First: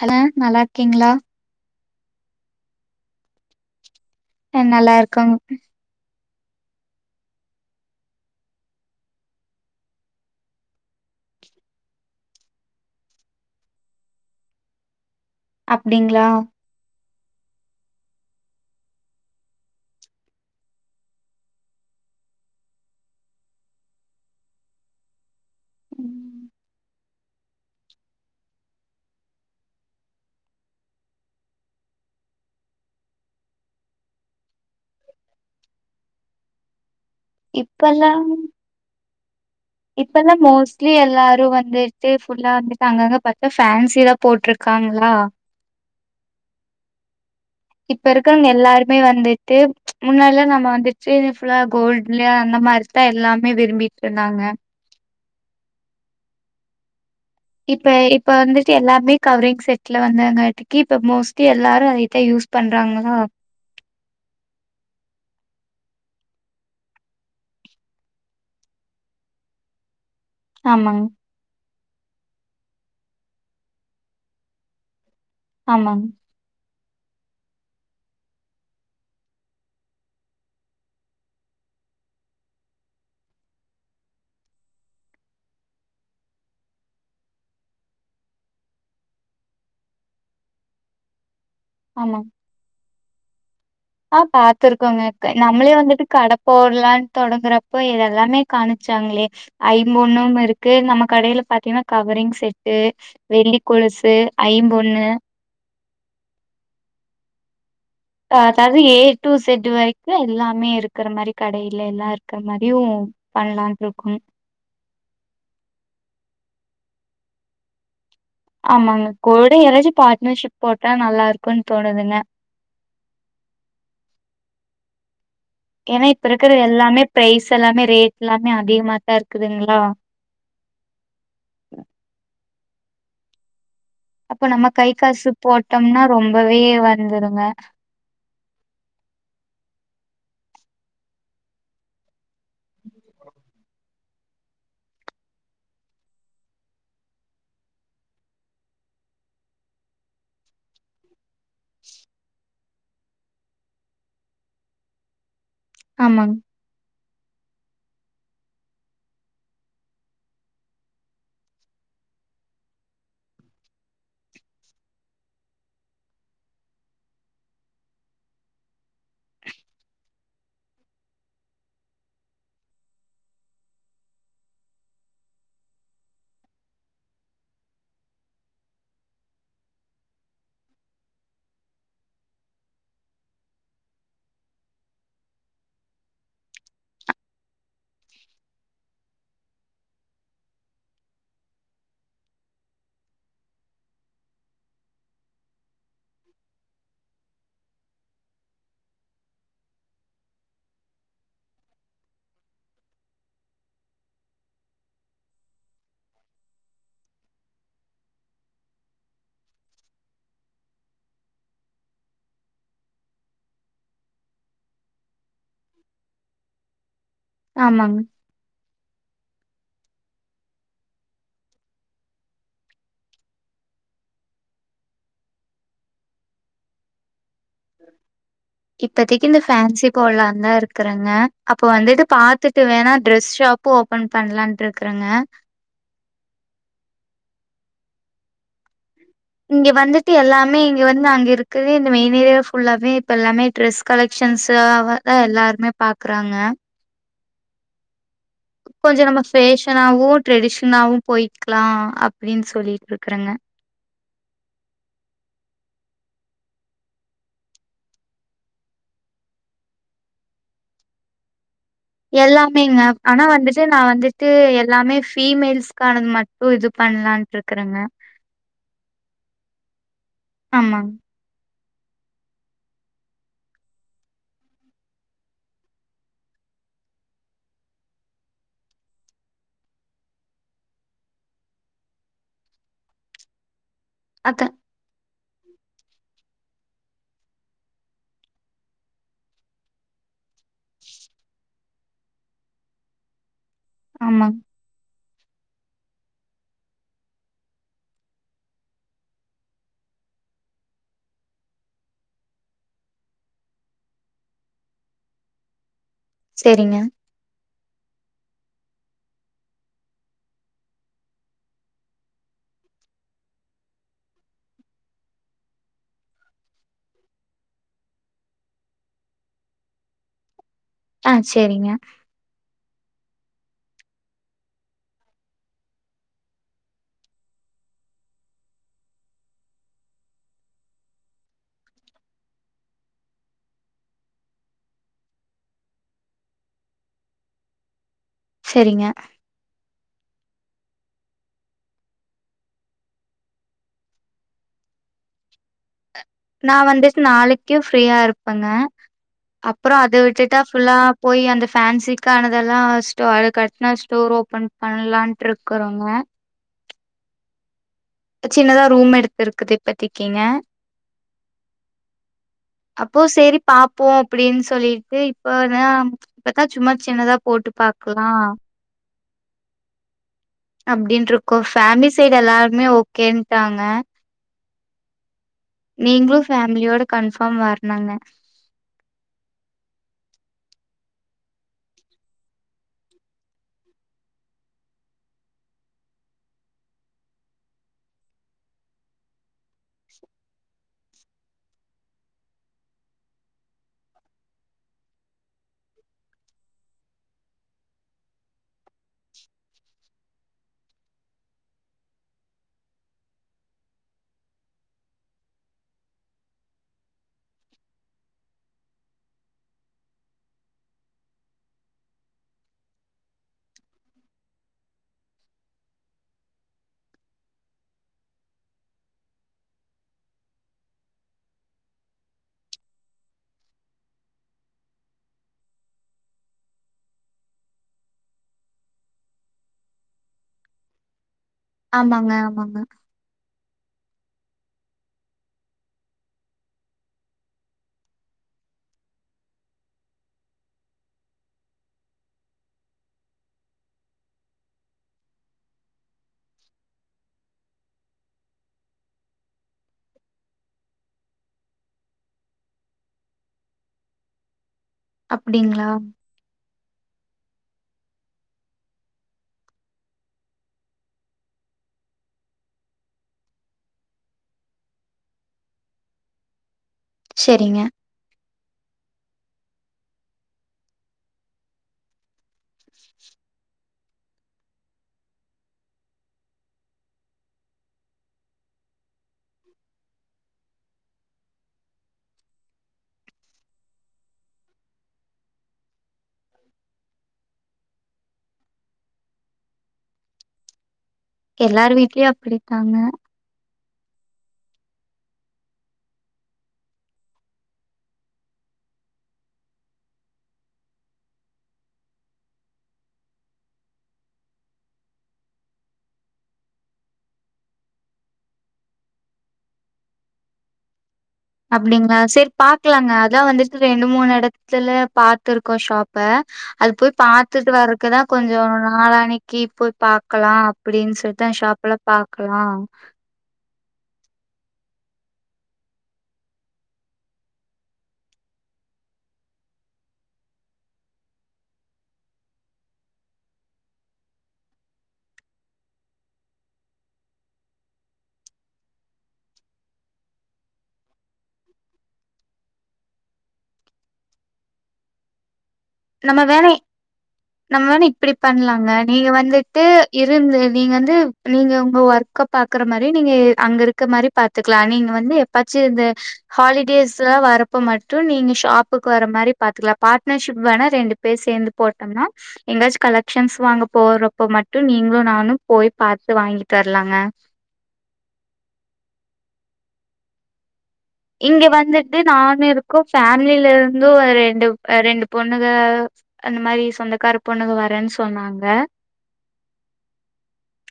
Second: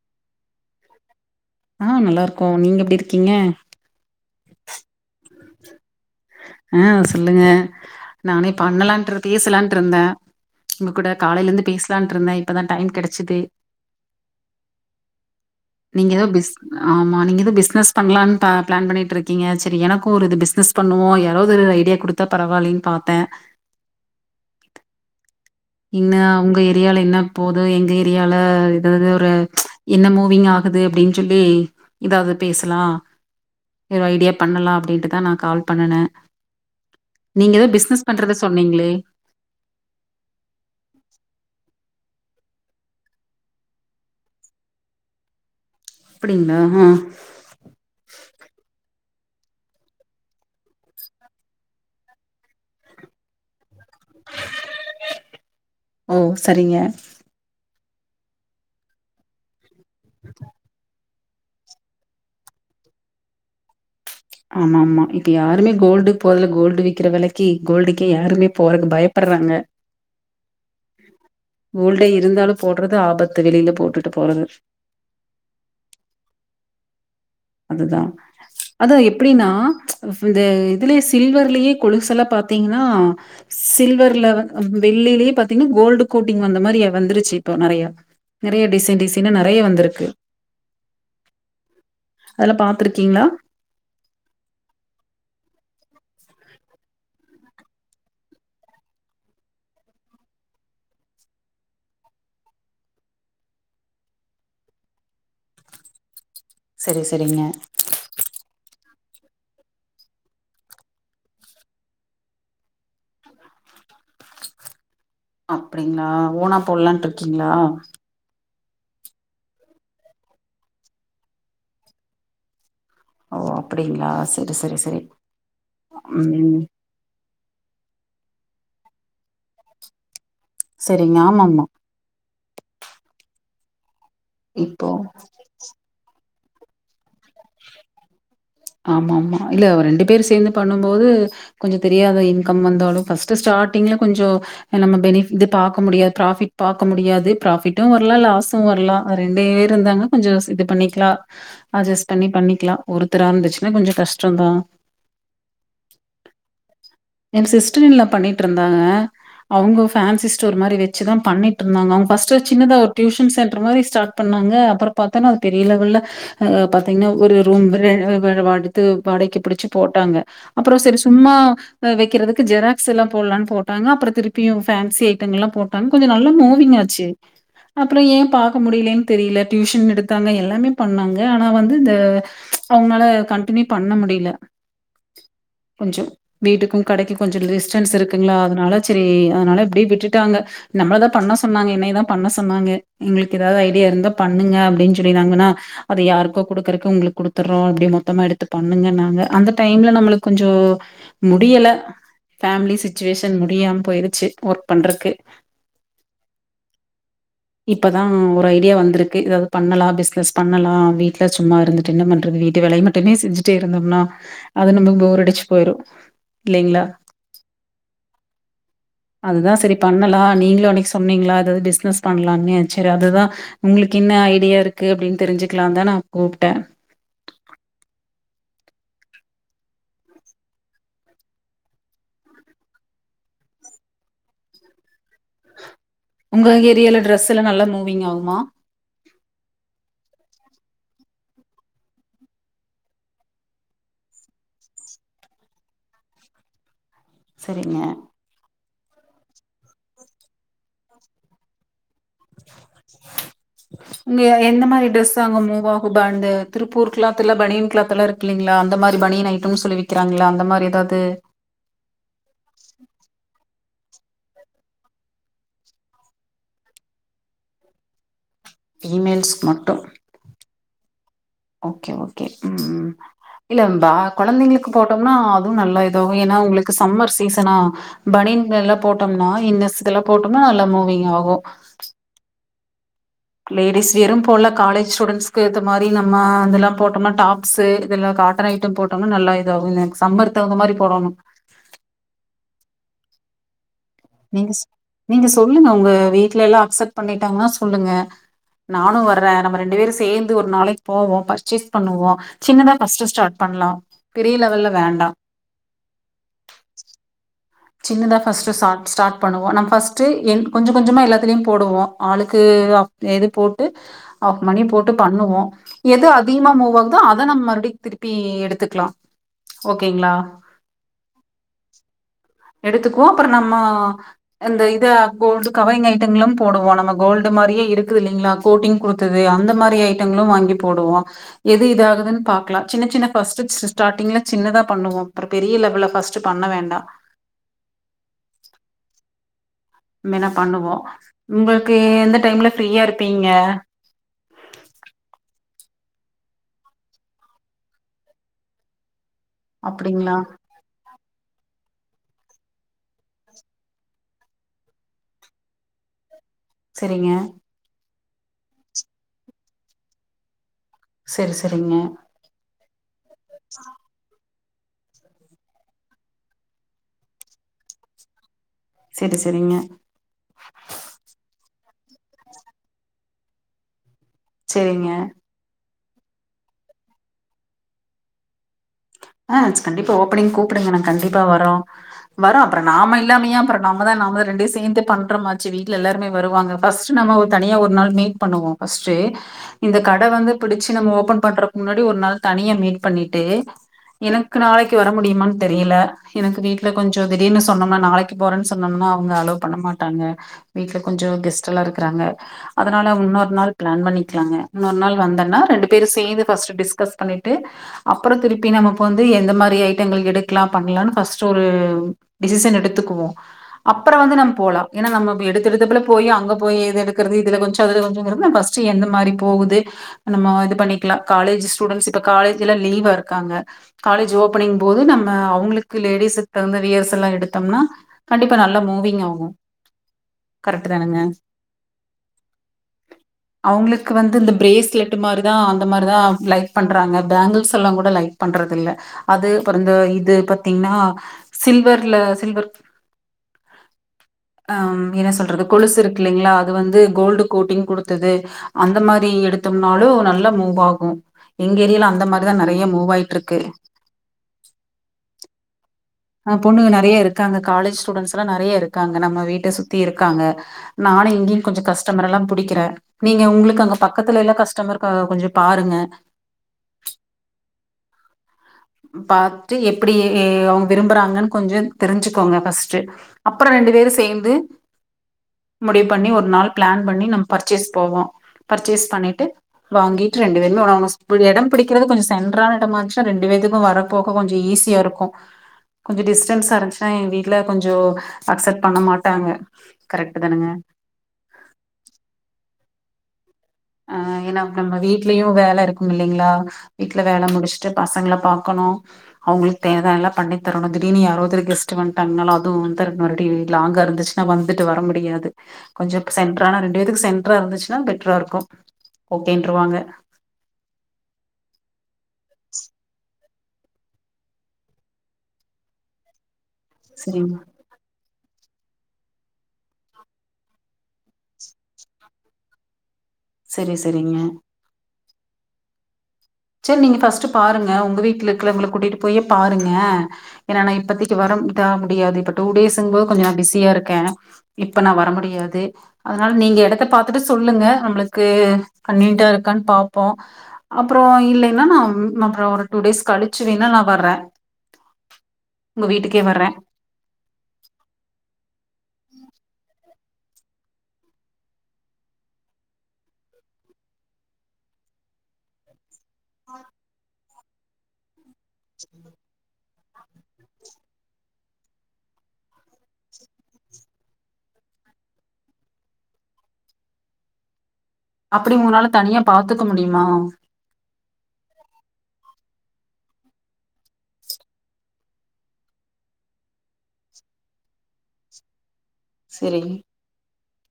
Hello நல்லா இருக்கீங்களா ஆ நல்லா இருக்கோம் நீங்க எப்டி இருக்கீங்க அ நல்லா இருக்கோ ஆ சொல்லுங்க நானே பண்ணலான்ட்டு பேசலான்ட்டு இருந்தே உங்க கூட காலையில இருந்து பேசலான்ட்டு இருந்தே இப்பதா டைம் கெடச்சது நீங்க அப்டிங்களா ஏதோ பிஸ் ஆமா நீங்க ஏதோ பிஸ்னஸ் பண்ணலானு பிளான் பண்ணிட்டு இருக்கீங்க சரி எனக்கு ஒரு இது பிஸ்னஸ் பண்ணுவோ யாராவது ஐடியா குடுத்தா பரவாயில்லைன்னு பாத்தே இன்ன ம் உங்க ஏரியால என்ன போது எங்க ஏரியால ஏதாவது ஒரு என்ன மூவிங் ஆகுது அப்டின்னு சொல்லி எதாவது பேசலா வேற ஐடியா பண்ணலா அப்டின்ட்டுதான் நா கால் பண்ணுனேன் நீங்க ஏதோ பிஸ்னஸ் இப்பல்லா பண்றத சொன்னீங்களே இப்பல்லா மோஸ்ட்லி எல்லாரு வந்து டே ஃபுல்லா வந்துட்டு அங்கங்க பாத்தா ஃபேன்சி தா போட்டிருக்காங்களா அப்டிங்களா ஆ இப்ப இருக்கவுங்க எல்லாருமே வந்துட்டு முன்னாடில்லா நம்ம வந்துட்டு ஃபுல்லா கோல்டுலயா அந்த மாறி தா எல்லாமே விரும்பிட்டுருந்தாங்க ம் சரிங்க இப்ப இப்ப வந்துட்டு எல்லாமே கவரிங் செட்ல வந்து அங்காட்டி இப்ப மோஸ்ட் எல்லாரு அதித்தே யூஸ் பண்றாங்களா ஆமா ஆமா இப்ப யாருமே கோல்டு போரதல்ல கோல்டு விக்கிற வெலக்கி கோல்டுக்கே யாருமே போறதுக்கு பயப் படுறாங்க ஆமாங்க கோல்டே இருந்தாலும் போடுறது ஆபத்து வெளியில போட்டுட்டுப் போறது ஆமாங்க அதுதா அதான் எப்டின்னா இந்த இதுலே சில்வர்லயே கொலுசெல்லா பாத்தீங்னா சில்வர்ல வந்து ஆ வெள்ளிலேயே பாத்தீங்கன்னா கோல்டு கோட்டிங் வந்த மாதிரிய வந்துருச்சு இப்போ நெறைய நெறைய டிசைன் டிசைனா நெறைய வந்திருக்கு ஆமா அதெல்லா பாத்துருக்கீங்ளா ஆ பாத்திருக்கோங்க நம்மளே வந்துட்டு கடை போடலானு தொடங்குறப்போ இதெல்லாமே காமிச்சாங்களே ஐம்பொண்ணும் இருக்கு நம்ம கடையில பாத்தீங்கன்னா கவரிங் செட்டு வெள்ளிக் கொலுசு ஐம்பொன்னு செரி செரிங்க அதாவது ஏ டு செட் வரைக்கு எல்லாமே இருக்கிற மாரி கடையில எல்லாம் இருக்கிற மாரியு பண்லான் இருக்கோ அப்டிங்களா ஓனா போடுலான்டு இருக்கீங்களா ஆமாங்க கூட யாராச்சும் பார்ட்னர்ஷிப் போட்டா நல்லாருக்கும்ன்னு தோணுதுங்க ஓ அப்டிங்களா சரி சரி சரி ஏன்னா இப்ப இருக்கிற ம். எல்லாமே ப்ரைஸ் எல்லாமே ரேட் எல்லாமே அதிகமா தா இருக்குதுங்களா சேரிங்க ஆமா ஆமா அப்போ நம்ம கை இப்போ காசு போட்டோம்னா ரொம்பவே வந்துருங்க ஆமா ஆமா இல்ல ரெண்டு பேர் சேந்து பண்ணும் போது கொஞ்சோம் தெரியாத இன்கம் வந்தாலு ஃபர்ஸ்ட் ஸ்டார்டிங்ல கொஞ்சோ நம்ம பெனிஃபிட் இது பாக்க முடியாது ப்ராஃபிட் பாக்க முடியாது ப்ராஃபிட்டும் வரலா லாஸு வரலா ரெண்டே பேர் இருந்தாங்க கொஞ்சோ இது பண்ணிக்லா அட்ஜஸ்ட் பண்ணி பண்ணிக்லா ஒருத் தரா இருந்துச்சுன்னா கொஞ்சோ கஷ்டந்தா ஆமாங் என் சிஸ்டர்ன்லா பண்ணிட்டு இருந்தாங்க அவுங்க ஃபேன்சி ஸ்டோர் மாரி வச்சு தா பண்ணிட்டுருந்தாங்க அவுங்க ஃபர்ஸ்ட்ல சின்னதா ஒரு டியூஷன் சென்டர் மாரி ஸ்டாட் பண்ணாங்க அப்றம் பாத்தன்னா அ பெரிய லெவல்ல பாத்தீங்ன்னா ஒரு ரூம்பு [unintelligible] வேற வாடித்து வாடகைக்கு பிடிச்சு போட்டாங்க அப்றோ சேரி சும்மா வைக்கிறதுக்கு ஜெராக்ஸ் எல்லா போடலான்னு போட்டாங்க அப்றோ திருப்பியும் ஃபேன்ஸி ஐட்டம் எல்லாம் போட் அங்க கொஞ்சோம் நல்லா மூவிங்காச்சு அப்றோ ஏ பாக்க முடியலேன்னு தெரியல டியூஷன் எடுத்தாங்க எல்லாமே பண்ணாங்க ஆனா வந்து இந்த அவுங்கனால கன்டினியூ பண்ண முடில கொஞ்சோ வீட்டுக்கு கடைக்கு கொஞ்சோ டிஸ்டன்ஸ் இருக்குங்ளா அதனால சரி அதனால இப்டியே விட்டுட்டாங்க நம்பளதா பண்ண சொன்னாங்க என்னதா பண்ண சொன்னாங்க எங்களுக்கு ஏதாவது ஐடியா இருந்தா பண்ணுங்க அப்டின் சொல்லிருந்தாங்கனா அது யாருக்கோ குடுக்குறக்கு உங்களுக்கு குடு த்துறோ அப்டி மொத்தமா எடுத்து பண்ணுங்க இன்னாங்க அந்த டைம்ல நம்மளுக்கு கொஞ்சோ முடியல ஃபேமிலி சிச்சுவேஷன் முடியாம போயிருச்சு ஒர்க் பண்றக்கு இப்பதா ஒரு ஐடியா வந்திருக்கு எதாவது பண்ணலா பிஸ்னஸ் பண்ணலா வீட்ல சும்மா இருந்துட்டுன் என்ன பண் வீட்டு வேலைய மட்டுமே செஞ்சிட்டே இருந்தோம்னா அது நம்ம போர் அடிச் போயிரு இல்லைங்ளா ஆமாங்க. அதுதா சரி பண்ணலா நீங்களு அன்னைக்கு சொன்னீங்ளா ஏதாவது பிசினஸ் பண்ணலானு சரி அதுதா உங்களுக்கு என்ன ஐடியா இருக்கு அப்டின் தெரிஞ்சுக்கலா தா நா கூப்ட்டே இப்பதக்கி இந்த ஃபேன்சி போலாந்தா இருக்கிறேங்க அப்போ வந்துட்டு பாத்துட்டு வேணா டிரெஸ் ஷாப் ஓப்பன் பண்ணலான்ட் இருக்குறேங்க உங்க ஏரியால டிரெஸ் எல்லா நல்லா மூவிங் ஆகுமா இங்க வந்துட்டு எல்லாமே இங்க வந்து அங்க இருக்குது இந்த மெயின் ஏரியா ஃபுல்லாவே இப்ப எல்லாமே ட்ரெஸ் கலெக்ஷன்ஸாவ தா எல்லாருமே பாக்குறாங்க சரிங்க கொஞ்ச நம்ம ஃபேஷனாவு ட்ரெடிஷனாவு போய்க்லா அப்டின் சொல்லிட்டு இருக்குறேங்க உங்க எந்த மாரி டிரெஸ் அங்க மூவ் ஆகுபா இந்த திருப்பூர் கிளாத்ல பனியன் கிளாத்லா இருக் இல்லைங்ளா அந்த மாரி பணியன் ஐட்டம் சொல்லிவிக்கிறாங்கள அந்த மாரி எதாவது எல்லாமேங்க ஆனா வந்துட்டு நா வந்துட்டு எல்லாமே ஃபீமேல்ஸ்க்கானது மட்டு இது பண்லான் இருக்றேங்க பீமெல்ஸ்க்கு மட்டூ ஆமாங்க. ஓகே ஓகே உம் இல்ல கொழந்தைங்களுக்கு போட்டோம்னா அதுவு நல்லா இதாகு ஏன்னா உங்களுக்கு சம்மர் சீசனா பனியன் எல்லா போட்டோம்னா இன்னெஸ் எல்லா போட்டோம்னா நல்லா மூவிங் ஆகு லேடிஸ் வியரும் போல அதான் காலேஜ் ஸ்டூடன்ஸ் ஏத்த மாரி நம்ம அதெல்லா போட்டோமுனா டாப்ஸு இதெல்லா காட்டன் ஐட்ட போட்டோம்னா நல்லா இதாகு சம்பர் தகுந்த மாரி போடனு ஆமாங்க. நீங்க நீங்க சொல்லுங்க உங்க வீட்ல எல்லா அக்செப்ட் பண்ணிட்டாங்கன்னா சொல்லுங்க நானு வர்றே நம்ம ரெண்டு பேரு சேந்து ஒரு நாளைக்கு போவோ பர்ச்சேஸ் பண்ணுவோ சின்னதா ஃபஸ்ட் ஸ்டார்ட் பண்லா பெரிய லெவல்ல வேண்டா சேரிங்க சின்னதா ஃபஸ்ட் ஸ்டார்ட் ஸ்டார்ட் பண்ணுவோ நம்ம ஃபஸ்ட்டு கொஞ்ச கொஞ்சமா எல்லாத்துலயு போடுவோ ஆளுக்கு எது போட்டு அவ மணி போட்டு பண்ணுவோ எது அதிகமா மூவ் ஆகுதோ அத நம்ம மறுபடி திருப்பி எடுத்துக்கலா ஓகேங்ளா ஆ சேரிங்க எடுத்துக்குவோ அப்றோ நம்மோ இந்த இது அப்போ வந்து கவரிங் ஐட்டங்களா போடுவோ நம்ம கோல்டு மாரியே இருக்குது இல்லிங்ளா கோட்டிங் கொடுத்தது அந்த மாரி ஐட்டங்களு வாங்கி போடுவோ எது இது ஆகுதுனு பாக்லா சின்ன சின்ன ஃபஸ்ட்டு ஸ்டாடிங்ல சின்னதா பண்ணுவோ அப்றோ பெரிய லெவல்ல பஸ்ட்டு பண்ண வேண்டா செரிங்க இனிமேனா பண்ணுவோ உங்களுக்கு எந்த டைம்ல ஃப்ரீயா இருப்பீங்க நா வந்துட்டு நாளைக்கு ஃப்ரீயா இருப்பேங்க அப்றோ அத அப்டிங்களா விட்டுட்டா ஃபுல்லா போய் அந்த ஃபேன்சிக்கானதெல்லா ஃப்ஸ்ட்டு அதுகரக்டா ஸ்டோர் ஓப்பன் பண்ணலான்ட்டு இருக்றோங்க செரிங்க சின்னதா ரூம் எடுத்து இருக்குது இப்பத்தக்கீங்க செரி செரிங்க அப்போ செரி பாப்போ அப்டின்னு சொல்லிட்டு இப்பதா இப்பதா சும்மா சின்னதா போட்டு பாக்கலா செரி செரிங்க அப்டின்னு இருக்கோ ஃபேமிலி சைடு எல்லாருமே ஓகேன்ட்டாங்க செரிங்க நீங்களும் ஃபேமிலியோட கன்ஃபார்ம் வர்னுங்க ஆ கண்டிப்பா ஓப்பனிங் கூப்டுங்க ந கண்டிப்பா வரோ வரோ அப்றோ நாம இல்லாமையா அப்றோ நாம தா நாம தா ரெண்டு சேர்ந்து பண்றமா மாச்சு வீட்ல எல்லாருமே வருவாங்க ஃபர்ஸ்ட் நம்ம தனியா ஒரு நாள் மீட் பண்ணுவோ ஃபஸ்ட்டு இந்த கடை வந்து பிடிச்சு நம்ம ஓபன் பண்றதுக்கு முன்னாடி ஒரு நாள் தனியா மீட் பண்ணிட்டு எனக்கு நாளைக்கு வர முடியுமானு தெரில எனக்கு வீட்ல கொஞ்சோ திடீர்னு சொன்னோனா நாளைக்கு போறேன்னு சொன்னோம்னா அவங்க அலோ பண்ண மாட்டாங்க வீட்ல கொஞ்ச கெஸ்ட்ல்லா இருக்காங்க அதனால இன்னொரு நாள் பிளான் பண்ணிக்கலாங்க இன்னொரு நாள் வந்தேன்னா ரெண்டு பேரும் சேந்து பஸ்ட்டு டிஸ்கஸ் பண்ணிட்டு அப்றோ திருப்பி நமக்கு இப்ப வந்து எந்த மாரி ஐட்டங்கள் எடுக்கலா பண்ணலாம்னு ஃபர்ஸ்ட் ஒரு டிசிசன் எடுத்துக்குவோ அப்றோ வந்து நம்ம போலா ஏன்னா நம்ம எடுத்த எடுத்தடுப்புல போய் அங்க போய் இது எடுக்கறது இதுல கொஞ்சோ அதுல கொஞ்சோ [unintelligible] [unintelligible] எந்த மாதிரி போகுது நம்ம இது பண்ணிக்கலா காலேஜ் ஸ்டூடெண்ட்ஸ் இப்ப காலேஜ்லா லீவா இருக்காங்க காலேஜ் ஓபனிங் போது நம்ம அவங்களுக்கு லேடிஸுக்கு தகுந்த வியர்சல்லா எடுத்தோம்னா கண்டிப்பா நல்லா மூவிங் ஆகு கரெக்ட் தானுங்க ஆமாங்க ஆமாங்க அவங்களுக்கு வந்து இந்த பிரேஸ்லெட் மாதிரி தா அந்த மாதிரிதா லைக் பண்றாங்க பேங்கிள்ஸ் எல்லா கூட லைக் பண்றது இல்ல அது அப்றோந்த இது பாத்தீங்கன்னா சில்வர்ல சில்வர் ம் என்ன சொல்றது கொலுசு இருக்கு இல்லைங்களா அது வந்து கோல்டு கோட்டிங் கொடுத்தது அந்த மாரி எடுத்தோம்னாலு நல்லா மூவ் ஆகு எங்க ஏரியால அந்த மாரிதா நெறைய மூவ் ஆயிட்டு ருக்கு அப்டிங்களா ஆ பொண்ணுக நெறைய இருக்காங்க காலேஜ் ஸ்டூடெண்ட்ஸ்ல்லா நெறைய இருக்காங்க நம்ம வீட்ட சுத்தி இருக்காங்க நானு இங்கேயு கொஞ்ச கஷ்டமர எல்லா புடிக்கிறே நீங்க உங்களுக்கு அங்க பக்கத்துல எல்லா கஸ்டமரு கா கொஞ்சோ பாருங்க செரிங்க பாத்துட்டு எப்டி அவுங்க விரும்புறாங்கன்னு கொஞ்சன் தெரிஞ்சுக்கோங்க ஃபஸ்ட்டு அப்பறோ ரெண்டு பேரு சேந்து முடிவு பண்ணி ஒரு நாள் பிளான் பண்ணி நம்ம பர்ச்சேஸ் போவோ பர்ச்சேஸ் பண்ணிட்டு வாங்கிட்டு ரெண்டு பேருமே ஓனோனோஸ் ஒரு எட பிடிக்கிறது கொஞ்சோ சென்றான எடமா இருந்துச்சுனா ரெண்டு பேத்துக்கு நம்ம வரப்போக கொஞ்ச ஈஸியா இருக்கு கொஞ்சோ டிஸ்டன்ஸ்சா இருஞ்ச்சுனா எங்க வீட்ல கொஞ்சோ அக்செப்ட் பண்ண மாட்டாங்க கரெக்ட்டு தானுங்க எல்லார் வீட்லயு அப்டிக்காங்க அ ஏனா நம்ம வீட்லயு வேல இருக்கும் இல்லைங்களா வீட்ல வேல முடிச்சுட்டு பசங்கள பாக்கணு அவுங்களுக்கு தேவ எல்லா பண்ணி தரணு திடீர்னு யாரோ ஒருத்தரு கெஸ்ட்டு வந்ட்டாங்கன்னாலு அதுவு வந்தர் நா ரெடி லாங்கா இருந்துச்சு நா வந்துட்டு வர முடியாது கொஞ்சோ சென்ட்ரானா ரெண்டு வேதுக்கு சென்ட்ரா இருந்துச்சுனா பெட்டரா இருக்கு ஓக்கேன்றுவாங்க அப்டிங்களா செரி பாக்கலாங்க அதா வந்துட்டு ரெண்டு மூணு எடத்துலா பாத்துருக்கோ ஷாப் ப அது போய் சரிங்க பாத்துட்டு வர க்கிற கொஞ்சோ நாளானிங்கி போய் பாக்கலா அப்டின்னு சொல்ட்டு தா ஷாப்லா பாக்கலா செரி செரிங்க செரி நீங்க ஃபஸ்ட்டு பாருங்க உங்க வீட்ல இருக்கவங்கள கூட்டிட்டு போயே பாருங்க ஏனா நா இப்பதைக்கி வரம் தா முடியாது இப்ப டூ டேஸ்ங்கு போது கொஞ்சோ நா பிஸியா இருக்கே இப்ப நா வர முடியாது அதனால நீங்க எடத்த பாத்துட்டு சொல்லுங்க நம்மளுக்கு கன்வீனியன்ட்டா இருக்கான்னு பாப்போ அப்றோ இல்லேனா நம் அப்றோ ஒரு டூ டேஸ் கழிச்சு வேணா நா வர்றே நம்ம வேனை வர்றேன் நம்ம வேணா இப்டி பண்ணலாங்க நீங்க வந்துட்டு இருந்து நீங்க வந்து நீங்க உங்க ஒர்க்கப் பாக்குற மாரி நீங்க அங்க இருக்க மாரி பாத்துக்கலா நீங்க வந்து எப்பாச்சு இந்த ஹாலிடேஸ்ஸா வரறப்ப மட்டு நீங்க ஷாப்புக்கு வர மாரி பாத்துக்கலா பார்ட்னர்ஷிப் வேண ரெண்டு பேர் சேந்து போட்டோம்னா எங்கயாச்சு கலெக்ஷன்ஸ் வாங்க போறப்பா மட்டு நீங்களு நானு போய் பாத்து வாங்கிட்டு வரலாங்க அப்பிடி உங்கனால தனியா பாத்துக்க முடியுமா இங்க வந்துட்டு நானு இருக்கோ ஃபேமிலில இருந்து ஒரு ரெண்டு ரெண்டு பொண்ணுக அந்த மாரி சொந்தக்கார பொண்ணுக வரேன்னு சொன்னாங்க செரி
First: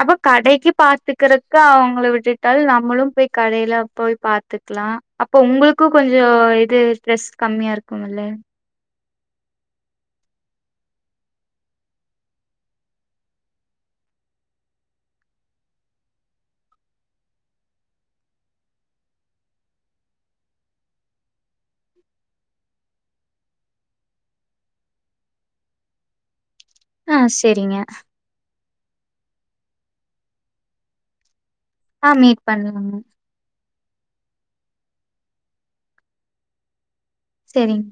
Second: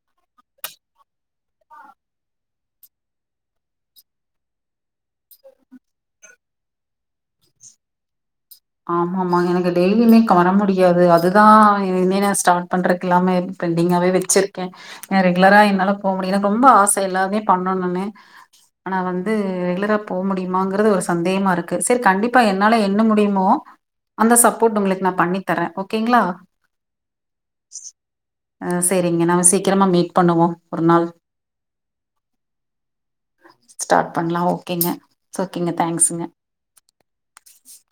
அப்ப கடைக்கு பாத்துக்கறக்கு அவுங்களா விட்டுட்டால் நம்மளு போய் கடைல போய் பாத்துக்கலா அப்போ உங்களுக்கு கொஞ்சோ இது ஸ்ட்ரெஸ் கம்மியா இருக்குமில ஆம மா எனக்கு டெய்லியுமே க வர முடியாது அதுதா என்னைனா சார்ட் பண்றக்கு இல்லாமா இருஞ் பெண்டிங்கா வே வச்சிருக்கே ஏ ரெகுலரா என்னால போ முடியல எனக்கு ரொம்ப ஆச எல்லாமே பண்ணணுனு ஆனா வந்து ரெகுலரா போ முடியுமாங்கிறது ஒரு சந்தேகமா இருக்கு செரி கண்டிப்பா என்னால என்ன முடியுமோ அந்த சப்போர்ட் உங்களுக்கு நான் பண்ணி தரேன் ஓகேங்களா ஆ செரிங்க ஆ செரிங்க நாம சீக்கிரமா மீட் பண்ணுவோம் ஒரு நாள் ஆ மீட் பண்ணலாங்க ஸ்டார்ட் பண்ணலாம் ஓகேங்க ஓகேங்க தேங்க்ஸ்ங்க செரிங்க